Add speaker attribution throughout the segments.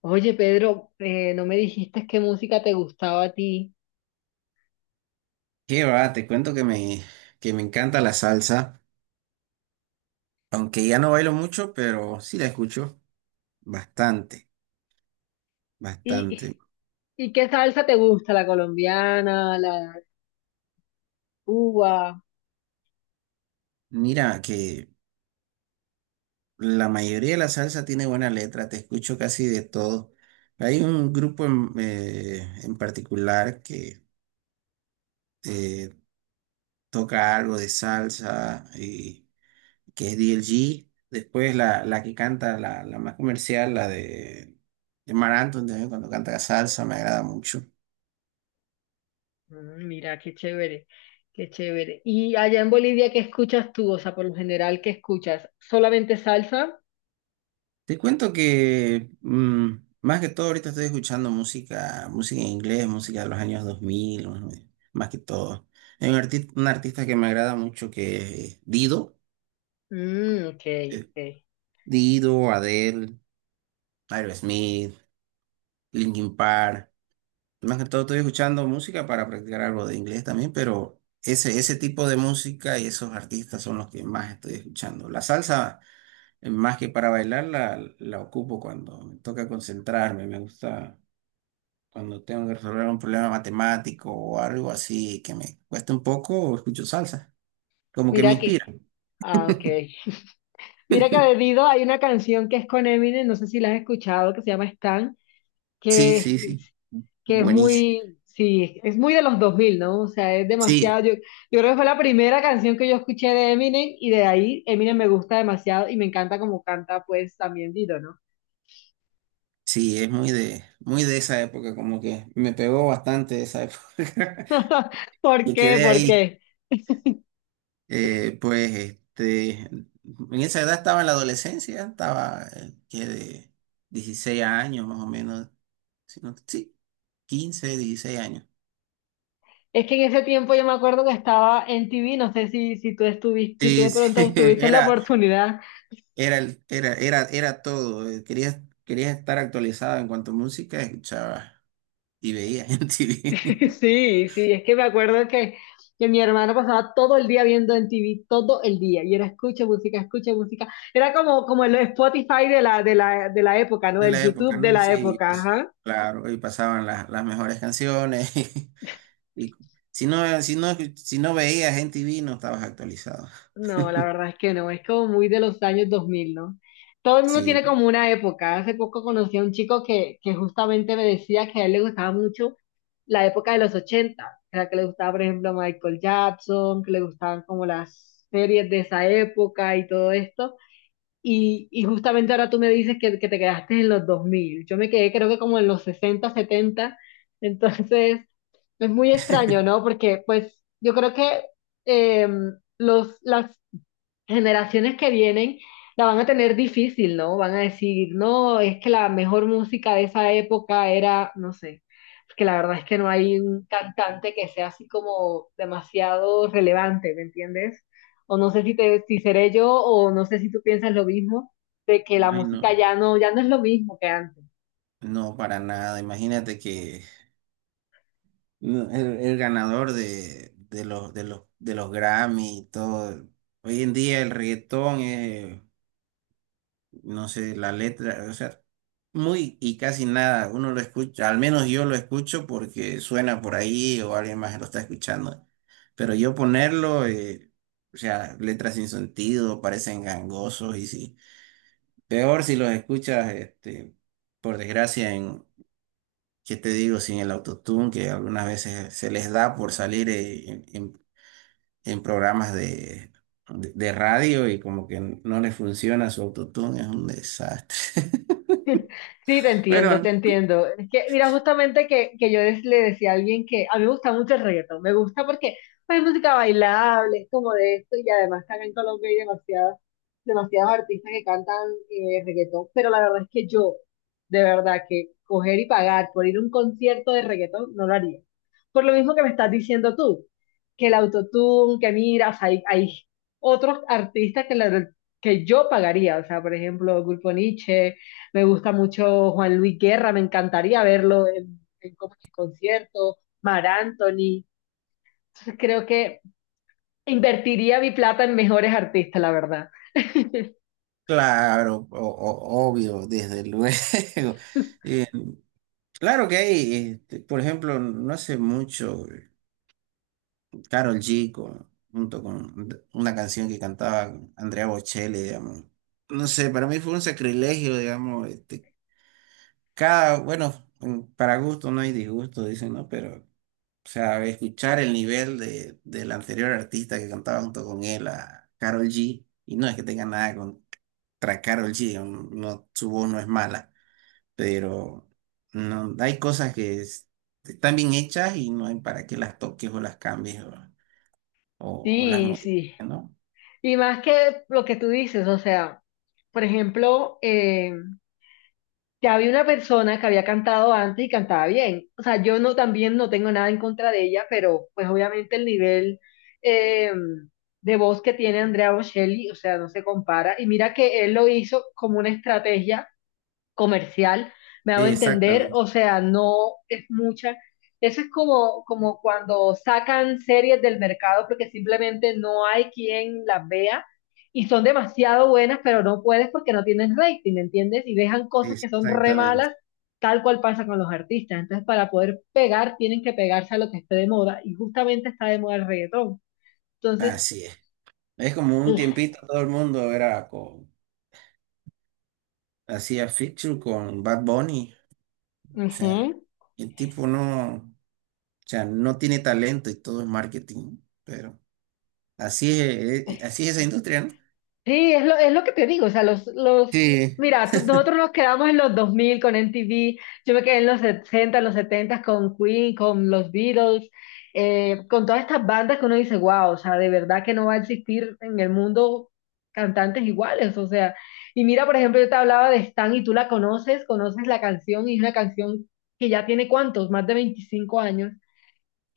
Speaker 1: Oye, Pedro, no me dijiste qué música te gustaba a ti.
Speaker 2: Qué va, te cuento que me encanta la salsa, aunque ya no bailo mucho, pero sí la escucho bastante,
Speaker 1: ¿Y,
Speaker 2: bastante.
Speaker 1: y qué salsa te gusta? ¿La colombiana, la de Cuba?
Speaker 2: Mira que la mayoría de la salsa tiene buena letra, te escucho casi de todo. Hay un grupo en particular que eh, toca algo de salsa y que es D. L. G. Después la que canta, la más comercial, de Marc Anthony también cuando canta salsa, me agrada mucho.
Speaker 1: Mm, mira, qué chévere, qué chévere. ¿Y allá en Bolivia qué escuchas tú? O sea, por lo general, ¿qué escuchas? ¿Solamente salsa?
Speaker 2: Te cuento que más que todo ahorita estoy escuchando música, música en inglés, música de los años 2000, más que todo. Hay un artista que me agrada mucho que es Dido,
Speaker 1: Mm, ok,
Speaker 2: eh,
Speaker 1: ok.
Speaker 2: Dido, Adele, Aerosmith, Linkin Park. Más que todo estoy escuchando música para practicar algo de inglés también, pero ese tipo de música y esos artistas son los que más estoy escuchando. La salsa, más que para bailar, la ocupo cuando me toca concentrarme, me gusta. Cuando tengo que resolver un problema matemático o algo así que me cuesta un poco, escucho salsa. Como que me
Speaker 1: Mira que,
Speaker 2: inspira.
Speaker 1: ah, ok. Mira que de Dido hay una canción que es con Eminem, no sé si la has escuchado, que se llama Stan,
Speaker 2: Sí,
Speaker 1: que
Speaker 2: sí, sí.
Speaker 1: que es
Speaker 2: Buenísimo.
Speaker 1: muy, sí, es muy de los dos mil, ¿no? O sea, es demasiado.
Speaker 2: Sí,
Speaker 1: Yo creo que fue la primera canción que yo escuché de Eminem y de ahí Eminem me gusta demasiado y me encanta como canta, pues también Dito, ¿no?
Speaker 2: sí, es muy de esa época, como que me pegó bastante esa época.
Speaker 1: ¿Por
Speaker 2: Y
Speaker 1: qué?
Speaker 2: quedé
Speaker 1: ¿Por
Speaker 2: ahí.
Speaker 1: qué?
Speaker 2: En esa edad estaba en la adolescencia, estaba que de 16 años más o menos. Si Sí, 15 16 años.
Speaker 1: Es que en ese tiempo yo me acuerdo que estaba en TV, no sé si, si tú estuviste, si tú de
Speaker 2: Sí, sí,
Speaker 1: pronto tuviste la oportunidad.
Speaker 2: era el, era todo. Querías, querías estar actualizado en cuanto a música, escuchabas y veías en TV.
Speaker 1: Sí, sí, es que me acuerdo que mi hermano pasaba todo el día viendo en TV, todo el día, y era escucha música, escucha música. Era como, como el Spotify de la época, ¿no?
Speaker 2: De
Speaker 1: El
Speaker 2: la época,
Speaker 1: YouTube de
Speaker 2: ¿no?
Speaker 1: la
Speaker 2: Sí,
Speaker 1: época,
Speaker 2: pues,
Speaker 1: ajá.
Speaker 2: claro, y pasaban las mejores canciones. Y si no, si no, si no veías en TV, no estabas actualizado.
Speaker 1: No, la verdad es que no, es como muy de los años 2000, ¿no? Todo el mundo tiene
Speaker 2: Sí.
Speaker 1: como una época. Hace poco conocí a un chico que justamente me decía que a él le gustaba mucho la época de los 80, o sea, que le gustaba, por ejemplo, Michael Jackson, que le gustaban como las series de esa época y todo esto. Y justamente ahora tú me dices que te quedaste en los dos mil. Yo me quedé creo que como en los sesenta, setenta. Entonces, es muy extraño, ¿no? Porque pues yo creo que eh, las generaciones que vienen la van a tener difícil, ¿no? Van a decir, no, es que la mejor música de esa época era, no sé, porque la verdad es que no hay un cantante que sea así como demasiado relevante, ¿me entiendes? O no sé si te, si seré yo, o no sé si tú piensas lo mismo, de que la
Speaker 2: Ay, no,
Speaker 1: música ya no es lo mismo que antes.
Speaker 2: no para nada. Imagínate que no, el ganador de los Grammy y todo. Hoy en día el reggaetón es no sé, la letra, o sea, muy y casi nada, uno lo escucha, al menos yo lo escucho porque suena por ahí o alguien más lo está escuchando, pero yo ponerlo, o sea, letras sin sentido, parecen gangosos y sí, peor si los escuchas, este, por desgracia, ¿qué te digo? Sin el autotune, que algunas veces se les da por salir en programas de radio y como que no les funciona su autotune, es un desastre.
Speaker 1: Sí, te entiendo,
Speaker 2: Bueno,
Speaker 1: te entiendo. Es que, mira, justamente que yo des- le decía a alguien que a mí me gusta mucho el reggaetón, me gusta porque pues, es música bailable, es como de esto, y además acá en Colombia hay demasiadas, demasiados artistas que cantan reggaetón, pero la verdad es que yo, de verdad, que coger y pagar por ir a un concierto de reggaetón no lo haría. Por lo mismo que me estás diciendo tú, que el autotune, que miras, hay otros artistas que, que yo pagaría, o sea, por ejemplo, Grupo Niche. Me gusta mucho Juan Luis Guerra, me encantaría verlo en como en concierto, Mar Anthony. Creo que invertiría mi plata en mejores artistas, la verdad.
Speaker 2: claro, obvio, desde luego. Eh, claro que hay, este, por ejemplo, no hace mucho, Carol G junto con una canción que cantaba Andrea Bocelli, digamos. No sé, para mí fue un sacrilegio, digamos. Este, cada, bueno, para gusto no hay disgusto, dicen, ¿no? Pero, o sea, escuchar el nivel del anterior artista que cantaba junto con él, a Carol G, y no es que tenga nada con, tras Karol G, digamos, no, su voz no es mala, pero no, hay cosas están bien hechas y no hay para qué las toques o las cambies o las
Speaker 1: Sí,
Speaker 2: modifiques,
Speaker 1: sí.
Speaker 2: ¿no?
Speaker 1: Y más que lo que tú dices, o sea, por ejemplo, ya había una persona que había cantado antes y cantaba bien. O sea, yo no también no tengo nada en contra de ella, pero pues obviamente el nivel eh, de voz que tiene Andrea Bocelli, o sea, no se compara. Y mira que él lo hizo como una estrategia comercial, me hago entender, o
Speaker 2: Exactamente,
Speaker 1: sea, no es mucha. Eso es como, como cuando sacan series del mercado porque simplemente no hay quien las vea y son demasiado buenas, pero no puedes porque no tienen rating, ¿entiendes? Y dejan cosas que son re
Speaker 2: exactamente.
Speaker 1: malas, tal cual pasa con los artistas. Entonces, para poder pegar, tienen que pegarse a lo que esté de moda y justamente está de moda el reggaetón. Entonces,
Speaker 2: Así es. Es como un tiempito todo el mundo era con, hacía feature con Bad Bunny. O sea,
Speaker 1: ujú.
Speaker 2: el tipo no, o sea, no tiene talento y todo es marketing, pero así es esa industria, ¿no?
Speaker 1: Sí, es lo que te digo, o sea, los,
Speaker 2: Sí,
Speaker 1: mira, tú- nosotros nos quedamos en los 2000 con MTV, yo me quedé en los 60, en los 70 con Queen, con los Beatles, con todas estas bandas que uno dice, wow, o sea, de verdad que no va a existir en el mundo cantantes iguales, o sea, y mira, por ejemplo, yo te hablaba de Stan y tú la conoces, conoces la canción y es una canción que ya tiene cuántos, más de 25 años.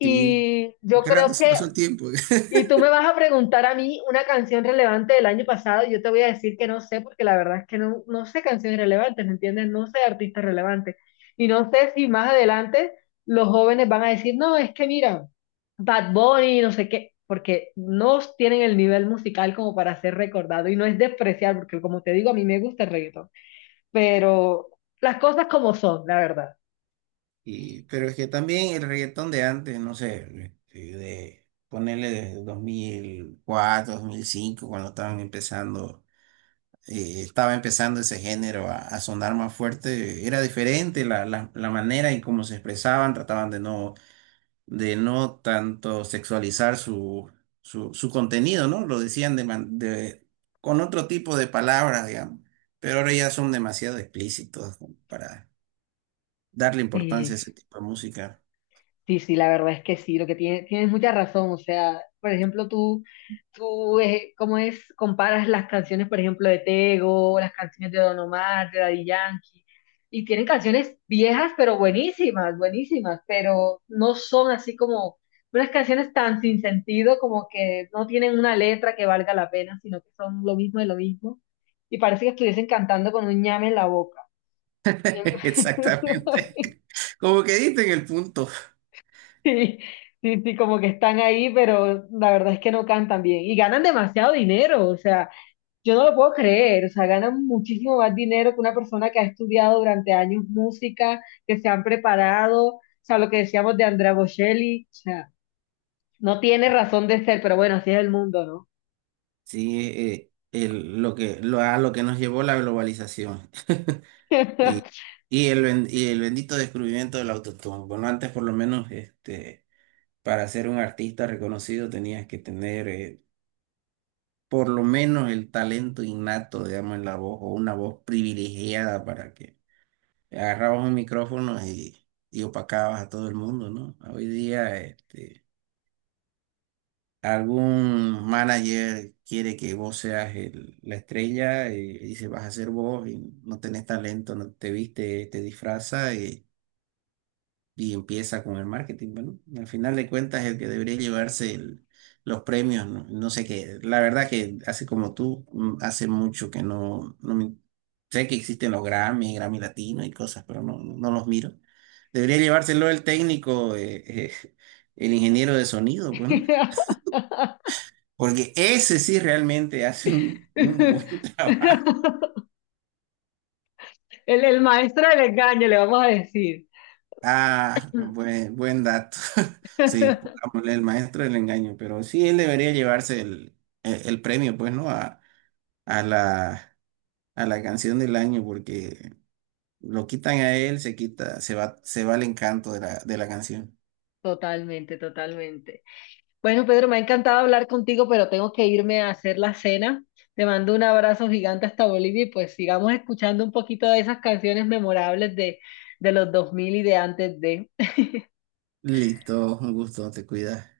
Speaker 2: sí.
Speaker 1: yo
Speaker 2: Qué
Speaker 1: creo
Speaker 2: rato se
Speaker 1: que
Speaker 2: pasó el tiempo.
Speaker 1: y tú me vas a preguntar a mí una canción relevante del año pasado, y yo te voy a decir que no sé, porque la verdad es que no, no sé canciones relevantes, ¿me entiendes? No sé artistas relevantes. Y no sé si más adelante los jóvenes van a decir, no, es que mira, Bad Bunny, no sé qué, porque no tienen el nivel musical como para ser recordado. Y no es despreciar, porque como te digo, a mí me gusta el reggaetón, pero las cosas como son, la verdad.
Speaker 2: Y, pero es que también el reggaetón de antes, no sé, de ponerle de 2004, 2005 cuando estaban empezando, estaba empezando ese género a sonar más fuerte, era diferente la manera en cómo se expresaban, trataban de no tanto sexualizar su contenido, ¿no? Lo decían con otro tipo de palabras, digamos, pero ahora ya son demasiado explícitos para darle importancia a
Speaker 1: Sí,
Speaker 2: ese tipo de música.
Speaker 1: sí, sí, la verdad es que sí, lo que tiene, tienes mucha razón, o sea, por ejemplo, tú, ¿cómo es? Comparas las canciones, por ejemplo, de Tego, las canciones de Don Omar, de Daddy Yankee, y tienen canciones viejas, pero buenísimas, buenísimas, pero no son así como unas canciones tan sin sentido, como que no tienen una letra que valga la pena, sino que son lo mismo de lo mismo, y parece que estuviesen cantando con un ñame en la boca.
Speaker 2: Exactamente. Como que diste en el punto.
Speaker 1: Sí, sí, sí, como que están ahí, pero la verdad es que no cantan bien. Y ganan demasiado dinero, o sea, yo no lo puedo creer, o sea, ganan muchísimo más dinero que una persona que ha estudiado durante años música, que se han preparado, o sea, lo que decíamos de Andrea Bocelli, o sea, no tiene razón de ser, pero bueno, así es el mundo, ¿no?
Speaker 2: Sí, lo que, lo, a lo que nos llevó la globalización y, y el bendito descubrimiento del autotune. Bueno, antes por lo menos este, para ser un artista reconocido tenías que tener por lo menos el talento innato, digamos, en la voz o una voz privilegiada para que agarrabas un micrófono y opacabas a todo el mundo, ¿no? Hoy día. Este, algún manager quiere que vos seas la estrella y dice vas a ser vos y no tenés talento, no te viste, te disfraza y empieza con el marketing. Bueno, al final de cuentas el que debería llevarse los premios, no, no sé qué. La verdad que así como tú, hace mucho que no, no me- sé que existen los Grammy, Grammy Latino y cosas, pero no, no los miro. Debería llevárselo el técnico, eh, el ingeniero de sonido, pues, ¿no? Porque ese sí realmente hace un buen trabajo.
Speaker 1: El maestro del engaño, le vamos a decir.
Speaker 2: Ah, buen, buen dato. Sí, pongámosle el maestro del engaño, pero sí, él debería llevarse el premio, pues, ¿no? A, a la, a la canción del año, porque lo quitan a él, se quita, se va el encanto de de la canción.
Speaker 1: Totalmente, totalmente. Bueno, Pedro, me ha encantado hablar contigo, pero tengo que irme a hacer la cena. Te mando un abrazo gigante hasta Bolivia y pues sigamos escuchando un poquito de esas canciones memorables de los 2000 y de antes de...
Speaker 2: Listo, un gusto, te cuidas.